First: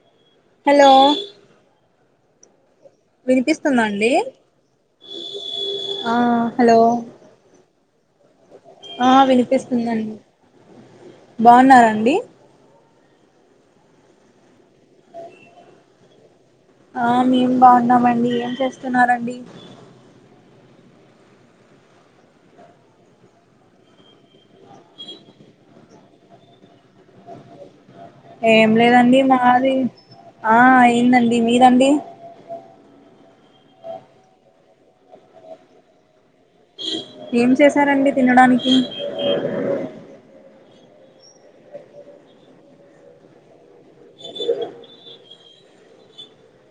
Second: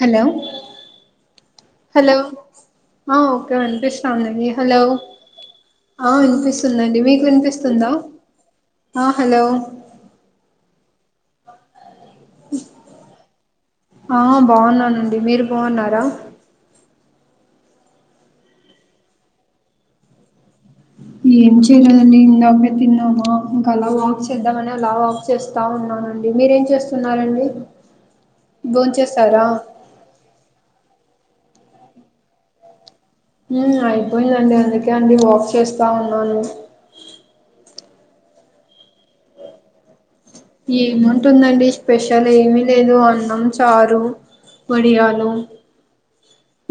Hello hello hello ఆ okay వినిపిస్తుందా అండి వినిపిస్తాండి హలో ఆ వినిపిస్తుందండి మీకు వినిపిస్తు తుందా ఆ వినిపిస్తుందండి బావున్నరా అండి ఆ బాగున్నానండి మీరు బాగున్నారా ఆ మేం బావున్నామండి ఏం చేస్తున్నారండి ఏం చేయలేదండి ఇందాకనేే తిన్నామా ఇంకా అలా వాక్ చేద్దామనే అలా వాక్ చేస్తా ఉన్నానండి మీరేం చేస్తున్నారండి ఏం లేదండి భోంచేసారా మాది ఆ అయిందండి మీదండి అయిపోయిందండి అందుకే అండి వాక్ చేస్తా ఉన్నాను ఏం చేసారండి తినడానికి ఏముంటుందండి స్పెషల్ ఏమి లేదు అన్నం చారు వడియాలు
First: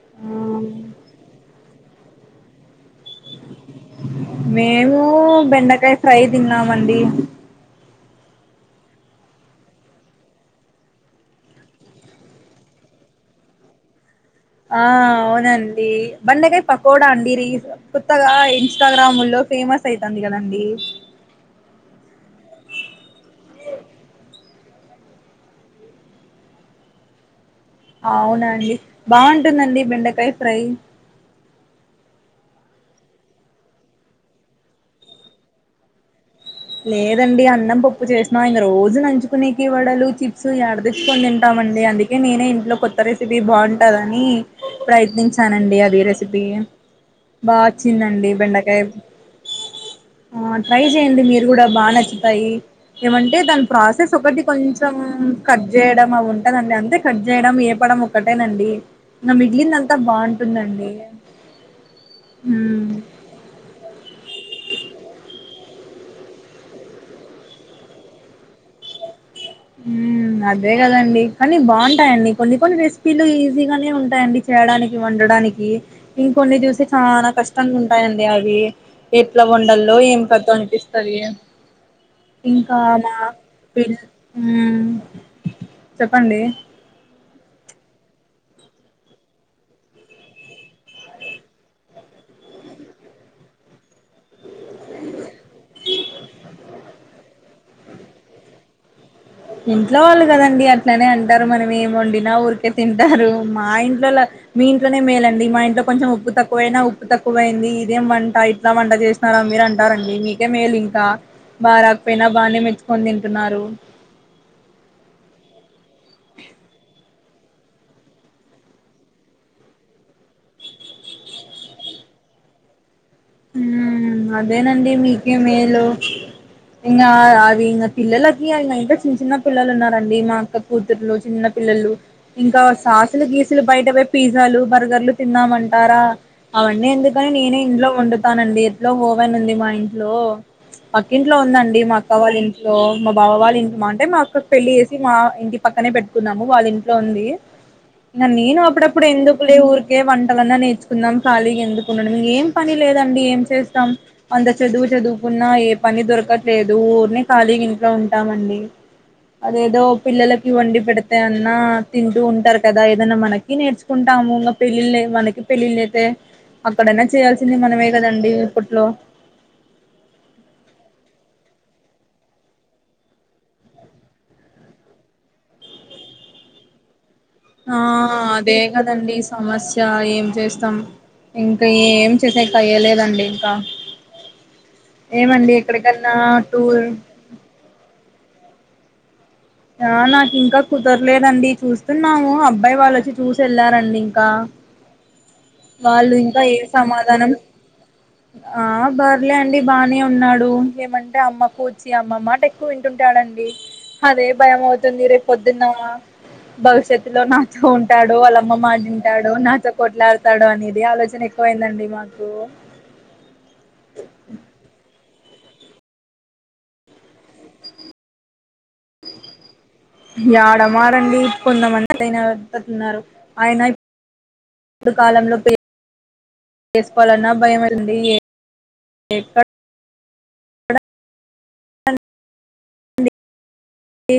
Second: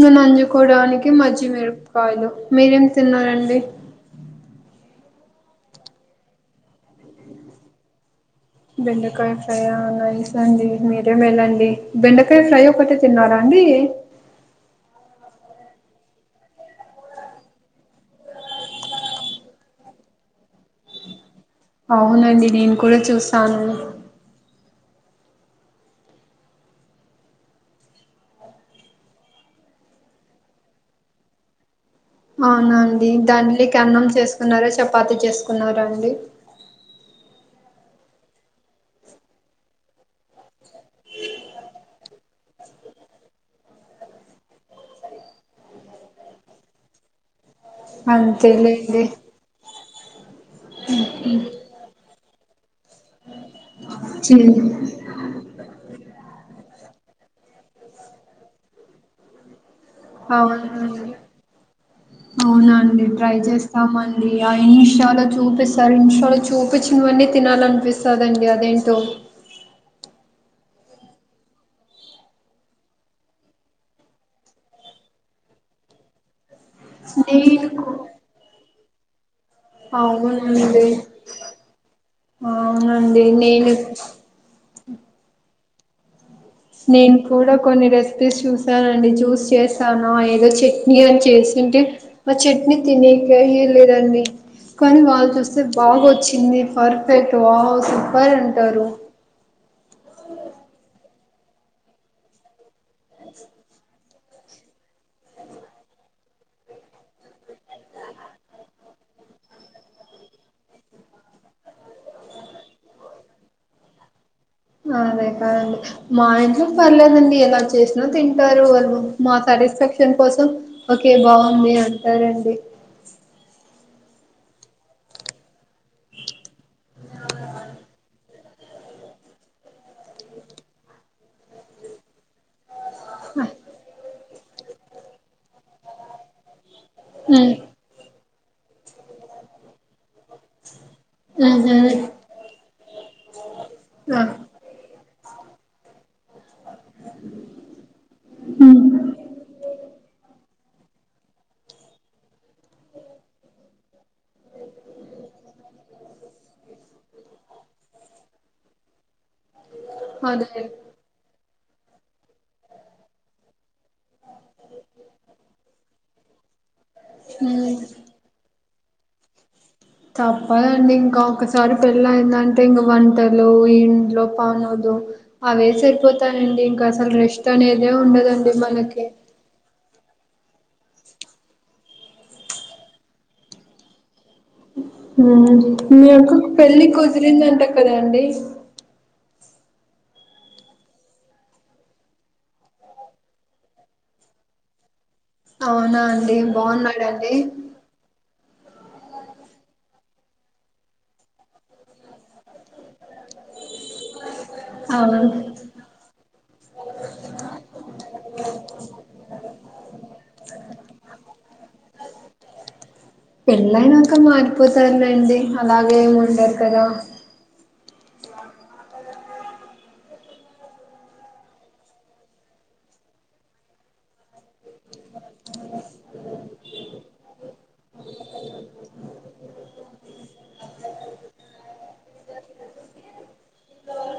నన నంచ్చుకోవడానికి మజ్జిగమిరపకాయలు మీరేమి తిన్నారండి మేము బెండకాయ ఫ్రై తిన్నామండి బెండకాయ ఫ్రై నైస్ అండి మీరే మేలండి బెండకాయ ఫ్రై ఒకటే తిన్నారా అండి ఆ అవునండి బండకాయ పకోడా అండీ రీ కొత్తగా ఇన్స్టాగ్రాము లో ఫేమస్ అయితోంది కదండి అవునండి నేను కూడా చూసాను అవునండి బాగుంటుందండి బెండకాయ ఫ్రై అవునాండి దానిలోకి అన్నం చేసుకున్నారా చపాతి చేసుకున్నారా అండి లేదండి అన్నం పప్పు చేసినా ఇం రోజు నలంచుకునేకి వడలు చిప్స్ ఎడ తెచ్చుకుని తింటాం అండి అందుకే నేనే ఇంట్లో కొ కొత్త రెసిపీ బావుంటాదని ప్రయత్నించానండి అది రెసిపీ బా చ్చిందండి బెండకాయ అంతేలేండి ట్రై చేయండి మీరు ఇది కూడా బానచ్చుతాయి ఏమంటే దాని ప్రాసెస్ ఒకటి కొంచెం కట్ చేయడం అవి ఉంటదండి అంతే కట్ చేయడం ఏపడం ఒకటేనండి మిగిలినం అంత బావుంటుందండి అవునండి మ్ అవునండి ట్రై చేస్తామండి ఆ ఇన్స్టాలో చూపిస్ ఆఇన్షాల చూపించినవన్నీ తినాలనిపిస్తాదండి అదేంటో హ్మ్ అదే కదండి కానీ బావుంటాయండి కొన్ని కొన్ని రెసిపీలు ఈజీగానే ఉంటాయండి చేయడానికి వండడానికి ఇంకొన్ని చూస్తే చానా నేను కష్టంగా ఉంటాయండి అవి ఎట్లా వండల్లో ఏం [unintelligible] అవునండి అనిపిస్తాది ఇంకా నా అవునండి నేను ప హ్మ్ నేను కూడా కొన్ని రెసిపీస్ చూసానండి చూసి చేసాను ఏదో చట్నీ అని చేసింటే మ చట్నీ తినీకే ఈల్లేదండి కానీ వాళ్ళు చూస్తే బాగొచ్చింది పర్ఫెక్ట్ వావ్ సూపర్ అంటారు ఇంట్లో వాళ్ళు కదండీ అట్లనే అంటారు మనం ఏం వండినా ఊరికే తింటారు మా ఇంట్లో మీ ఇంట్లోనే మేలండి మా ఇంట్లో కొంచెం ఉప్పు తక్కువ వైనా ఉప్పు తక్కువైయింది ఇదేం వంట ఇట్లా వంట చేస్త మీరు అంటారండి మీకే మేలు ఇంకా బాగా రాకపోయినా బానే మెచ్చుకొని తింటున్నారు ఆ అదే కారండి మా ఇంట్లో పర్లేదండి ఎలా చేసినా తింటారు వాళ్ళు మా సాటిస్ఫాక్షన్ కోసం ఓకే బావుంది అంటారండి ఉ అదేనండి మీకే మేలు ఇంకా అవి ఇంకా పిల్లలకి ఇ ఇంకా చిన్న చిన్న పిల్లలు ఉన్నారండి మా అక్క కూతురులు చిన్న పిల్లలు ఇంకా వాళ్ళు సాసులు గీసులు బయట పోయ్ పిజ్జలు బర్గర్లు తిందమంటారా అవన్నీ ఎందుకని నేనే ఇంట్లో వండుతానండి ఎట్లో హోవెన్ ఉంది మా ఇంట్లో అక్క ఇంట్లో ఉమ్ ఉందండి మా ఉహు అక్క వాళ్ళ ఇంట్లో మా బావ వాళ్ళ ఇంట్లో మా అంటే మా ఆ అక్కకి పెళ్ళి చేస్త మా ఇంటి పక్కనే పెట్టుకున్నాము వాళ్ళ ఇంట్లో ఉంది ఆ నేను అప్పుడప్పుడు ఉమ్ ఎందుకు లే ఊరికే వంటలన్నా నేర్చుకుందాం ఖాళీగా ఎందుకు ఉండడం ఏం పని లేదు దండి ఏం చేస్తాం అంత చదువు చదువుకున్నా ఏ పని దొరకట్లేదు ఊరినే ఖాళీగ ఇంట్లో ఉంటామండి అదేదో పిల్లలకి అదే వండి పెడితే అదే అన్నా తింటూ ఉంటారు కదా ఏదన్నా మనకి నేర్చుకుంటాము ఇంకా పెళ్ళిళ్ళు అయ్యే మనకి పెళ్ళిళ్ళయితే అక్కడైనా చేయాల్సింది ఉమ్ మనమే కదండి ఇప్పట్లో తప్పదండి ఇంకా ఒకసారి పెళ్ళయిందంటే ఇంక వంటలు ఇంట్లో పనులు అవే సరిపోతానండి ఇంకా అసలు రెస్ట్ ఆ అనేదే ఉండదండి అదే మనకి కదండి సమస్య ఏం చేస్తాం ఇంకా ఏం చేసేక అయ్యలేదండి ఇంకా ఉమ్ ఏమండి మీ ఎక్కడికన్నా అక్కకు పెళ్లిి టూర్ కుదిరిందంట కదండీ ఆ నాకు ఇంకా కుదరలేదండి చూస్తున్నాము అబ్బాయి వాళ్ళొచ్చి చూసి వెళ్ళారండి ఇంకా అవునా అండి బాగున్నాడండి హు ఆ బర్లే అండి బాగానే ఉన్నాడు ఏమంటే అమ్మకూచి అమ్మ మాట ఎక్కువ వింటుంటాడు భయం అవుతుంది అవును రేపు పొద్దున్నా భవిష్యత్తులో నాతో ఉంటాడో వాళ్ళమ్మ మాట ఉంటాడో నాతో కొట్లాడతాడో అనేది ఆలోచన పోయిందండి మాకు పెళ్ళైనాక మారిపోతారులేండి అలాగే ఏమి ఉండరు కదా అద యాడమాడండి కొంతమంది అయినాతున్నారు ఆయన ముందు కాలంలో పే చేసుకోవాలన్నా భయమైంది [unintelligible] ఈ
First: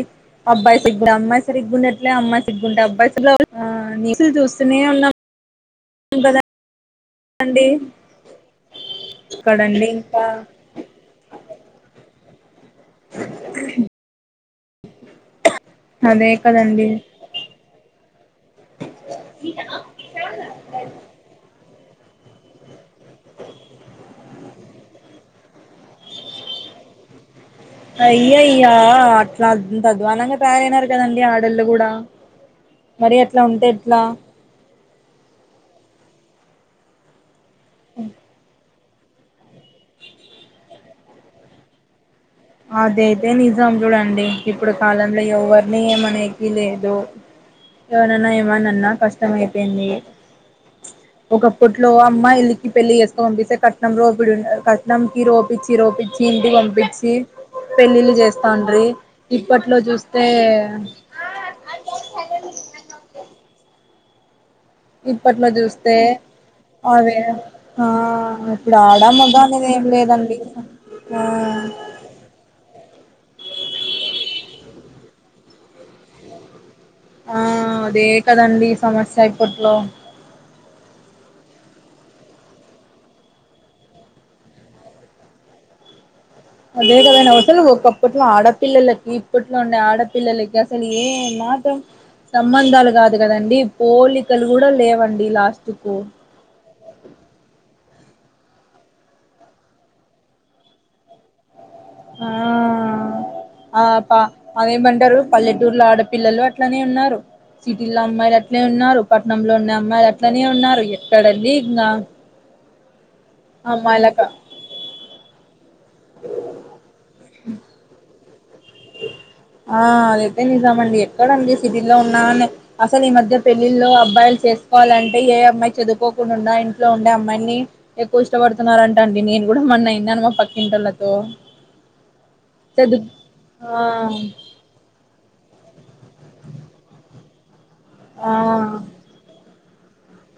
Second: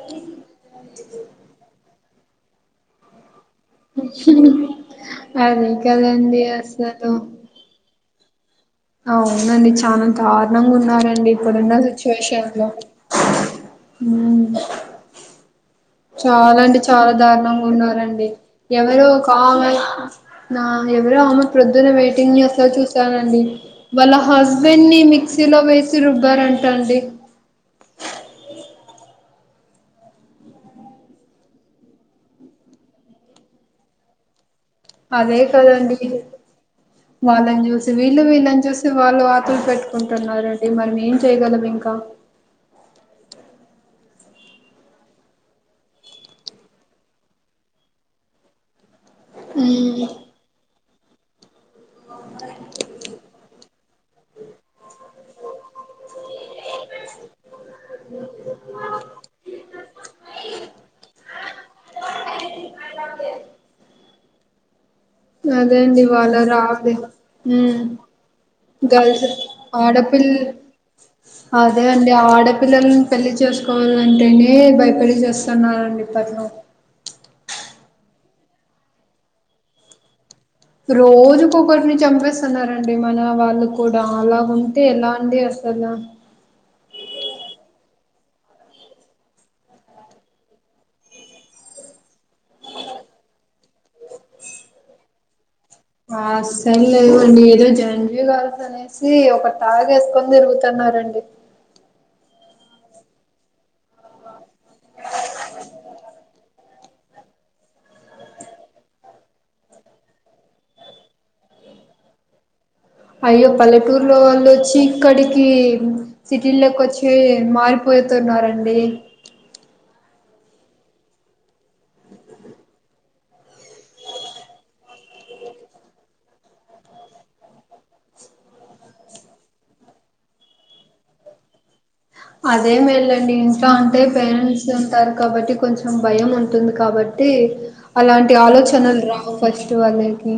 అబ్బాయి సిగ్గు అమ్మాయి సరిగ్గుండట్లే అమ్మాయి సిగ్గుంటే అబ్బాయిలు చూస్తనే ఉన్నా అదే కదండి అసలు అండి అవునండి చాలా ఇంకా దారుణంగా ఉన్నారండి ఇప్పుడున్న సిచ్యువేషన్ లో ఉ అదే చాలా అంటే కదండి చాలా దారుణంగా ఉన్నారండి ఎవరు కా నా ఎవరో అమ ప్రొద్దున్న వెయిటింగ్ చేస్తే చూసానండి వాళ్ళ హస్బెండ్ ని మిక్సీలో వేసి రుబ్బారంట అండి అయ్యా అయ్యా అట్లా అద్వానంగా తయారైనారు కదండీ ఆడళ్ళు కూడా మరి అట్లా ఉంటే ఎట్లా అదే కదండి వాళ్ళని చూసి వీళ్ళు వీళ్ళని చూసి వాళ్ళు వాతులు పెట్టుకుంటున్నారండి మరిం ఏం చేయగలం ఇంక అదైతే నిజం చూడండి ఇప్పుడు కాలంలో ఎవరిని ఏమనేకి లేదు ఎవనన్నా ఏమనన్నా కష్టం అయిపోయింది ఉమ్ ఒకప్పట్లో అమ్మాయిల కి పెళ్లి చేేసుకోనింపిస్తే క రోపిడు ఉంటది కట్నంకి రోపిచ్చి రోపిచ్చి ఇంటికి పంపించి పెళ్ళిళ్ళు చేస్తాండ్రి ఇప్పట్లో చూస్తే [inaudible] ఇప్పట్లో అదే చూస్తే అండివాళ రావట్లేను అవే ఉమ్ ఆ ఇప్పుడు గల్స్ ఆడపిల్ల రా అదే అండి ఆ ఆడపిల్లల్ని పెళ్ళి చేసుకోవాలంటేనే భయపడి చస్తున్నారండి ఇప్పట్లో ఆ అదే కదండి సమస్యా ఇప్పట్లో రోజుకొక్కరిని చంపేస్తున్నారండి మన వాళ్ళు కూడా అలా గుంటే ఎలా అండి అసలు అదే కదండి అసలు ఒకప్పట్లో ఆడపిల్లలకి ఇప్పట్లో ఉండే ఆడపిల్లలకి అసలు ఏ మాత్రం సంబందాలు కాదు కదండి పోలికలు కూడా లేవండి లాస్ట్ కు ఆసలు లేవండి ఏదో జంజుగాడ్తాడు సి ఒక టాగ్ ఏసుకొని తిరుగుతున్నారండి ఆ ఆ పా అదేమంటారు పల్లెటూర్లో ఆడపిల్లలు అం అట్లనే ఉన్నారు సిటీలో అమ్మాయిలు అట్లే ఉన్నారు పట్నంలో ఉండే ఉన్న అమ్మాయిలు అట్లనే ఉన్నారు ఎక్కడండి ఇంగా అయ్యో పల్లెటూరులో అమ్మాయిలక వాళ్ళు వచ్చి ఇక్కడికి సిటీల్లోకి ఒచ్చి మారిపోయి తున్నారండి ఆ ఏదైతే నిజం అండి ఎక్కడండి సిటీ లో ఉన్నాని అసలు ఈ మధ్య పెళ్ళిళ్ల్లో అబ్బాయిలు చేసుకోవాలంటే ఏ అమ్మాయి చదువుకోకుండా ఇంట్లో ఉండే అమ్మాయిని ఎక్కువ ఇష్టపడుతున్నారంట అండి నేను గూడా మొన్న ఇన్నాను మా పక్కింటోలతో అదే మేల్ళండి ఇంస్టా ఉంటే పేరెంట్స్ ఉంతారు కాబట్టి కొంచెం భయం ఉంటుంది కాబట్టి ఆ అలాంటి ఆ ఆలోచనలు రా ఒ ఫస్ట్ వాల్లకి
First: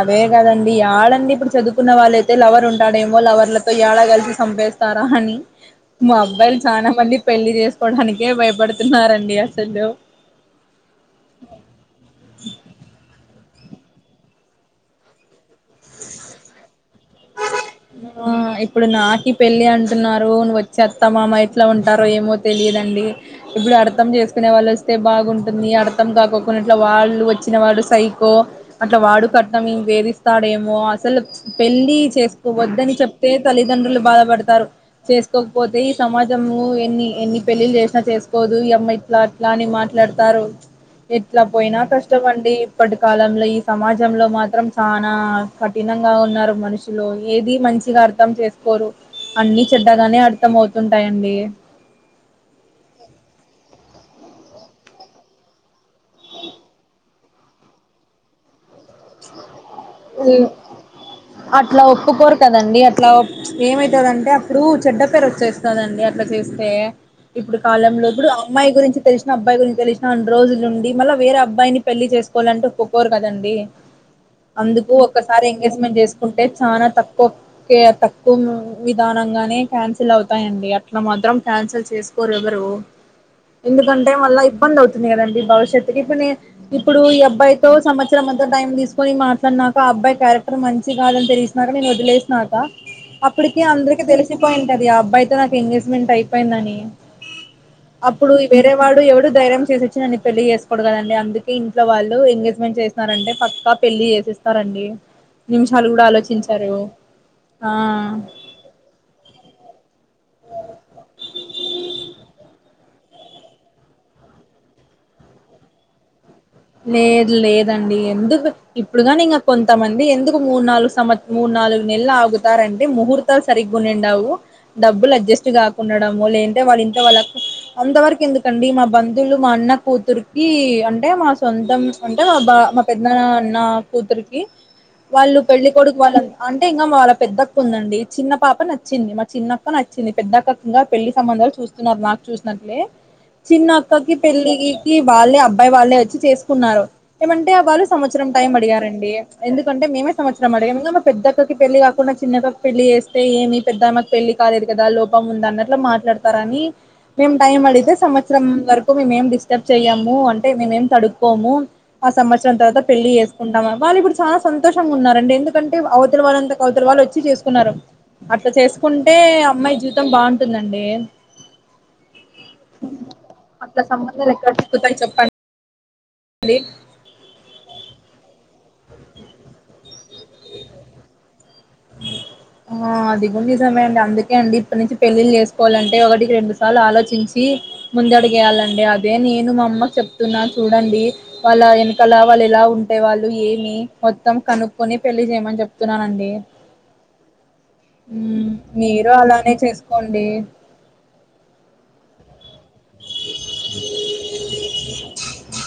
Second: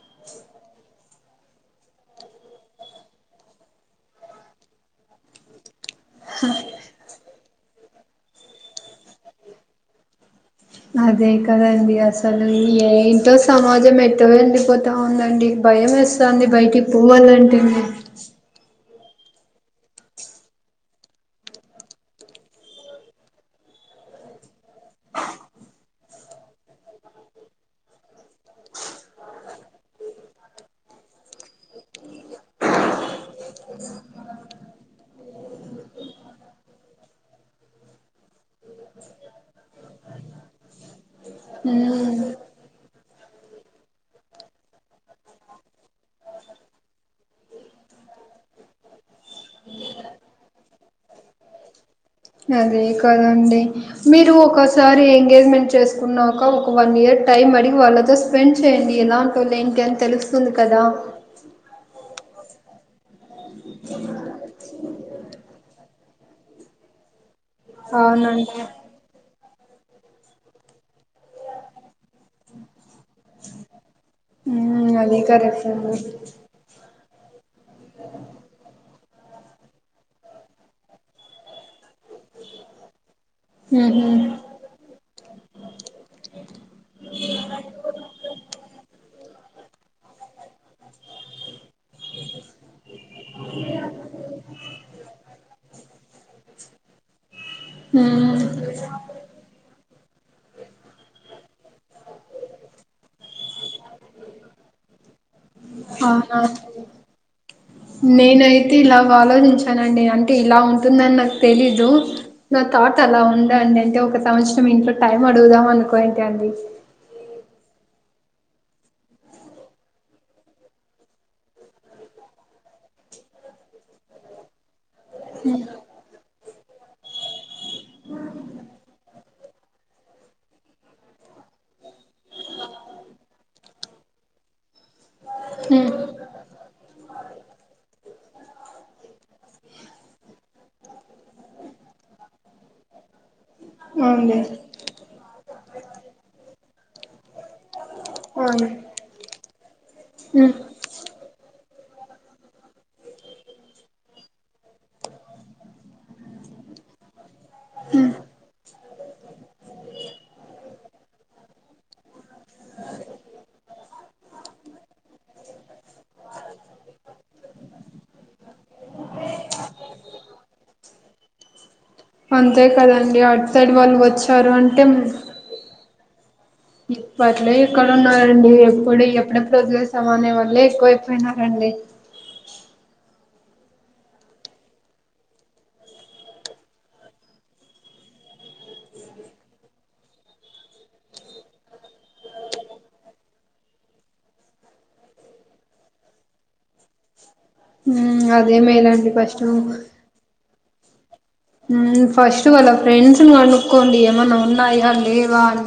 అదే కదండి యడండీ ఇప్పుడు చదువుకున్న వాళ్ళైతే లవర్ ఉంటాడేమో లవర్లతో యడా కలిసి సంపేస్త స్తారాహని [unintelligible] మా అబ్బాయిలు చాలా మంది పెళ్లి చేసుకోవడానికే భయపడుతున్నడి అసలు అదే కదండి అసలు ఏఐ తో సమాజం ఎట్ట వెండిపోతా ఉందండి భయమేస్తంది బయటికి పోవాలంటెనే ఆ ఇప్పుడు నాకి పెళ్ళి అంటున్నారు ను వచ్చి అత్తమామ ఎట్లా ఉంటారో ఏమో తెలియదండి ఇప్పుడు అర్థం చేసుకునే వాళ్ళు వస్తే బాగుంటుంది అర్థం కాకికుండా కొన్నిట్లా వాళ్ళు వచ్చిన వాళ్ళు సైకో అట్లా వాడు కట్నం వేధిస్తాడేమో అసలు పెళ్ళి చేసుకోవద్దని చెప్తే తల్లిదండ్రులు బాధపడతారు చేసుకోకపోతే ఈ సమాజము ఎన్ని ఎన్ని పెళ్ళిళ్ళలు చేసినా చేసుకోదు ఈ అమ్మాయి ఇట్లా అలాని మాట్లాడతారు ఎట్లా పోయినా ఉమ్ కష్టమండి ఇప్పటి కాలంలో ఈ సమాజంలో మాత్రం చనా కఠినంగా ఉన్నారు మనుషు లో ఏది మంచిగా అర్థం చేసుకోరు అన్ని చెడ్డగానే అర్థం అవుతుంటాయండి అదే కదండి మీరు ఒకసారి ఎంగేజ్మెంట్ చేసుకున్నాక ఒక వన్ ఇయర్ టైమ్ అడిగి వాళ్ళతో స్పెండ్ చేయండి ఎలాంటోళ్ళు ఏంటి అని తెలుస్తుంది కదా అట్లా ఒప్పుకోరు కదండి అట్లా ఏమైతదంటే అప్పుడు చెడ్డ పేరు వచ్చేస్తదండి అట్లా చేస్తే ఇప్పుడు కాలంలో ఇప్పుడు అవునండి అమ్మాయి గురించి తెలుసు నా అబ్బాయి గురించి తెలిసినన్రోజులుండి నుండి మళ్ల వేరే అబ్బాయిని పెళ్లి చేసుకోవాలంటే ఒప్పుకోరు కదండి అందుకు ఉమ్ అదే ఒకసారి కరెక్ట్ అండి ఎంగేజ్మెంట్ చేసుకుంటే చాలా తక్కువ కే తక్కువ వి ప్రధానంగానే క్యాన్సిల్ అవుతాయండి అట్లా మాత్రరం క్యాన్సిల్ చేసుకోరు ఎవరు ఉహు ఎందుకంటే మళ్ళా ఇబ్బంది అవుతుంది కదండి భవిష్యత్తుకి ఇప్పుడు నేను ఇప్పుడు ఈ అబ్బాయితో సంవత్సరం ఇంత టైం తీసుకొని మాట్లాడినాక అబ్బాయి క్యారెక్టర్ మంచి కాదని తెలిసినాక నేను వదిలేసినాక అప్పటికి అందరికి తెలిసిపోయి ఉంటది ఆ అబ్బాయితో నాకు ఎంగేజ్మెంట్ అయిపోయిందని అప్పుడు ఉమ్ వేరే వాడు ఎవడు ధైర్యం చేసొచ్చి నన్న పెళ్లి చేసుకోూడు కదా అండి అందుకె ఇంట్లో వాళ్ళు ఎంగేజ్మెంట్ చేస్త చేశారంటే పక్కా పెళ్ళి చేసెస్తారండి నిమిషాలు కూడా అవునా ఆలోచించరు ఆ అయితే ఇలాగ ఆలోచించానండి అంటే ఇలా ఉంటుందని నాకు తెలీదు నా థాట్ అలా ఉందా అండి అంటే ఒక సంవత్సరం ఇంట్లో టైం అడుగుదాం అనుకోంట అండి లేదు లేదండి ఎందుకు ఇప్పుడు కాని ఇంక కొంతమంది ఎందుకు మూడు నాలుగు సంవత్ మూడు నాలుగు నెలలు ఆగుతారంటే ముహూర్ తాలు సరిగ్గ ఉండండవు డబ్బులు అడ్జెస్ట్ కాకుండడము లేదంటే వాళ్ళ ఇంట్లో వాళ్ళ అంత వరకు ఎందుకండి మా బ లు మా అన్న కూతుర్కి అంటే మా సొంతం అంటే మా బా మా పెద్ద నాన్న అన్న కూతురికి వాళ్ళు పెళ్లి హ్మ్ కొొడుకు వాళ్ళ అంటే ఇంకా వాళ్ళ పెద్దక్క ఉందండి చిన్న పాప నచ్చింది మా చిన్నక్క నచ్చింది పెద్దక్క ఇంకా పెళ్లి సంబధాలు చూస్త న్నార్ నాకు చూసినట్లే ఓ చిన్న అక్కకి పెళ్ళికి వాళ్ళే అబ్బాయి వాళ్ళే వచ్చి చేసుకున్నారు ఏమంటే వాళ్ళు సంవత్సరం టైం అవును. అడిగారండి ఎందుకంటే మేమే సంవత్సరం హ్మ్ అడిగ పెద్దక్కకి పెళ్లి కాకుండా చిన్న అక్కకి పెళ్లి చేస్తె ఏమి పెద్దమ్మకి పెళ్లి కాలేదు కదా లోపం ఉంద అన్నట్లా మాట్లాడుత స్తార్ అని మేము టైం అడిగితే హ్మ్ సంవత్సరం వరకు మేమేం డిస్టర్బ్ చేయ్యాము అంటే మేమేం తడు కోము ఆ సంవత్సరం తర్వాత పెళ్లిి చేసుకుంటాము వాళ్ళు ఇప్పుడు చాలా సంతోషంగా ఉన్నారండి ఎందుకంటే అవతల వాళ్ళంతా కౌతరు వాళ్ళు వచ్చి చేసుకున్నారు అట్ల చేసుకుంటే అమ్మాయి జీవితం బాగుంటుందండి అంతే కదండి అటు సైడ్ అట్లా వాళ్ళు సంబంధాలు వచ్చారు అంటే అండి ఇప్పట్లే ఎక్కడ ఉన్నారండి ఎప్పుడు ఎప్పుడెప్పుడు వదిలేస్ తమ అనె వాళ్లె ఎక్కువైపోయినారండి ఆ అది కూడ నిజమే అండి అందుకే అండి ఇప్పటి నుంచి పెళ్ళిళ్ చేసుకోవాలంటే ఒకటికి రెండు సార్లు ఆలోచించి ముందడుగు వేయాలండి అదే నేను మా అమ్మ క్ చెప్తున్నా చూడండి వాళ్ళ వెనకల వాళ్ళు ఎలా ఉంటే వాళ్ళు ఏమి మొత్తం కనుక్కుొని పెళ్లిి చేయమని చెప్తున్నానండి ఉమ్ అదే మేలండి వస్ట్ డి ఫస్ట్ వాళ్ళ ఫ్రెండ్స్ని కనుక్కోండి ఏమన్న ఉన్నాయా లేవా అని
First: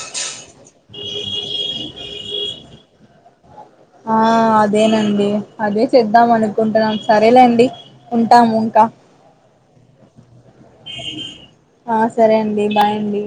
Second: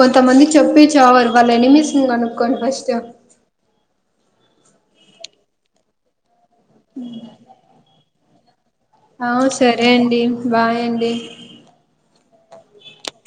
కొంతమంది చెప్పే చావారు వాళ్ళ ఎనిమిస్ ని అనుక్కకోండి ఫస్ట్ ఆ అదేనండి అదే చేద్దాం అనుకుంటున్నాం సరేలేండి ఉంటాము ఇంక ఆహ్ సరే అండి బాయ్ అండి ఆ సరే అండి బాయ్ అండి